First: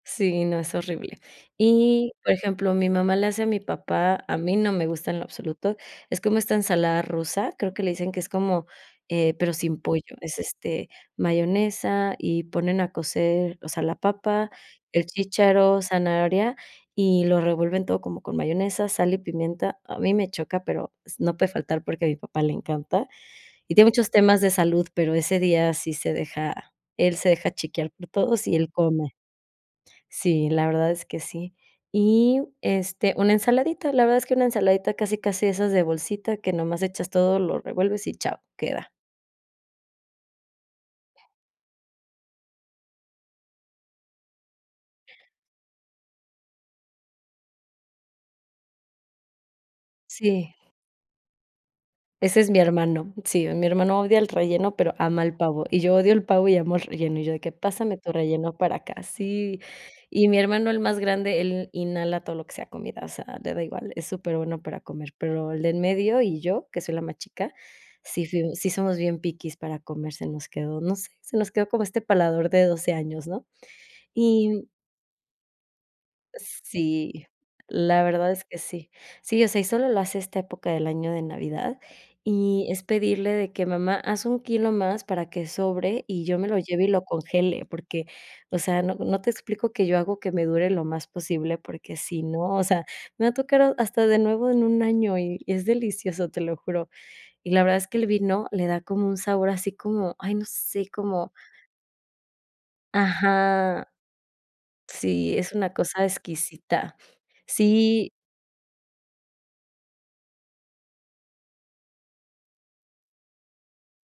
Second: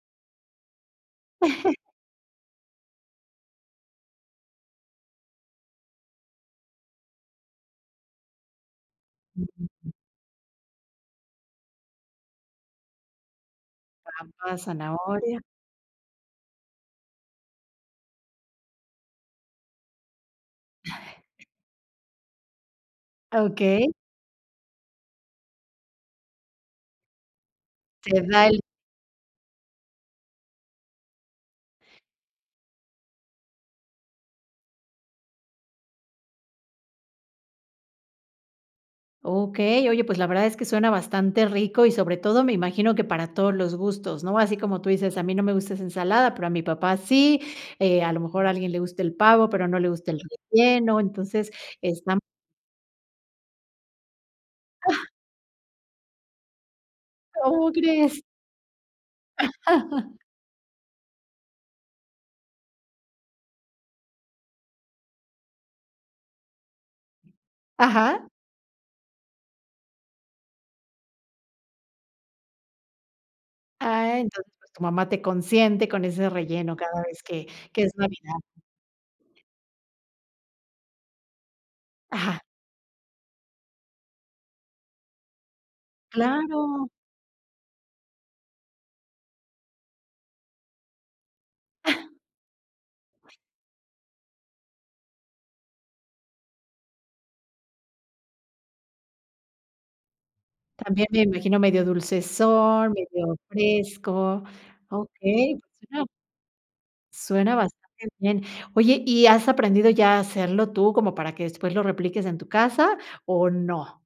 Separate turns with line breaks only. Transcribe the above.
Sí, no, es horrible. Y, por ejemplo, mi mamá le hace a mi papá, a mí no me gusta en lo absoluto, es como esta ensalada rusa, creo que le dicen que es como, eh, pero sin pollo. Es, este, mayonesa y ponen a cocer, o sea, la papa,
Papas,
el
zanahoria
chícharo, zanahoria, y lo revuelven todo como con mayonesa, sal y pimienta. A mí me choca, pero s no puede faltar porque a mi papá le encanta y tiene
Okey.
muchos temas de salud, pero ese día sí se deja, él se deja chiquear por
Te
todos
da
y
el
él come. Sí, la verdad es que sí. Y, este, una ensaladita, la verdad es que una ensaladita, casi, casi esas de bolsita, que nomás echas todo, lo revuelves y chao, queda.
okey, oye, pues la verdad es que suena bastante rico y, sobre todo, me imagino que para todos los gustos, ¿no? Así como tú dices, a mí no me gusta esa ensalada, pero a mi papá sí, eh, a lo mejor a alguien le gusta el pavo, pero no le gusta el
Sí.
relleno, entonces, están
Ese es mi hermano. Sí, mi hermano odia el relleno, pero ama el pavo. Y yo odio el pavo y amo el relleno. Y yo de que
¿Cómo
pásame tu
crees?
relleno para acá. Sí, y mi hermano, el más grande, él inhala todo lo que sea comida, o sea, le da igual, es superbueno para comer, pero el de en medio y yo, que soy la más chica, sí
Ajá.
fu sí somos bien piquis para comer, se nos quedó, no sé, se nos quedó como este paladar de 12 años, ¿no?
Ah, entonces,
Y
pues tu mamá te consiente con ese relleno cada vez
sí,
que que es
la verdad
navidad.
es que sí. Sí, o sea, y solo lo hace esta época del año de Navidad
Ajá.
y es pedirle de que: ''Mamá, haz un kilo más para que sobre y yo me lo lleve y
Claro.
lo congele'', porque, o sea, no no te explico que yo hago que me dure lo más posible, porque, si no, o sea, me va tocar ha hasta de nuevo en un año y y es delicioso, te lo juro. Y la verdad es que el vino le da como un sabor así como, ay, no sé,
También, me
como
imagino, medio dulcezón, medio
ajá,
fresco.
sí, es
Okey,
una
pues
cosa
suena
exquisita.
suena bastante
Sí.
bien. Oye, ¿y has aprendido ya a hacerlo tú, como para que después lo repliques en tu casa, o no?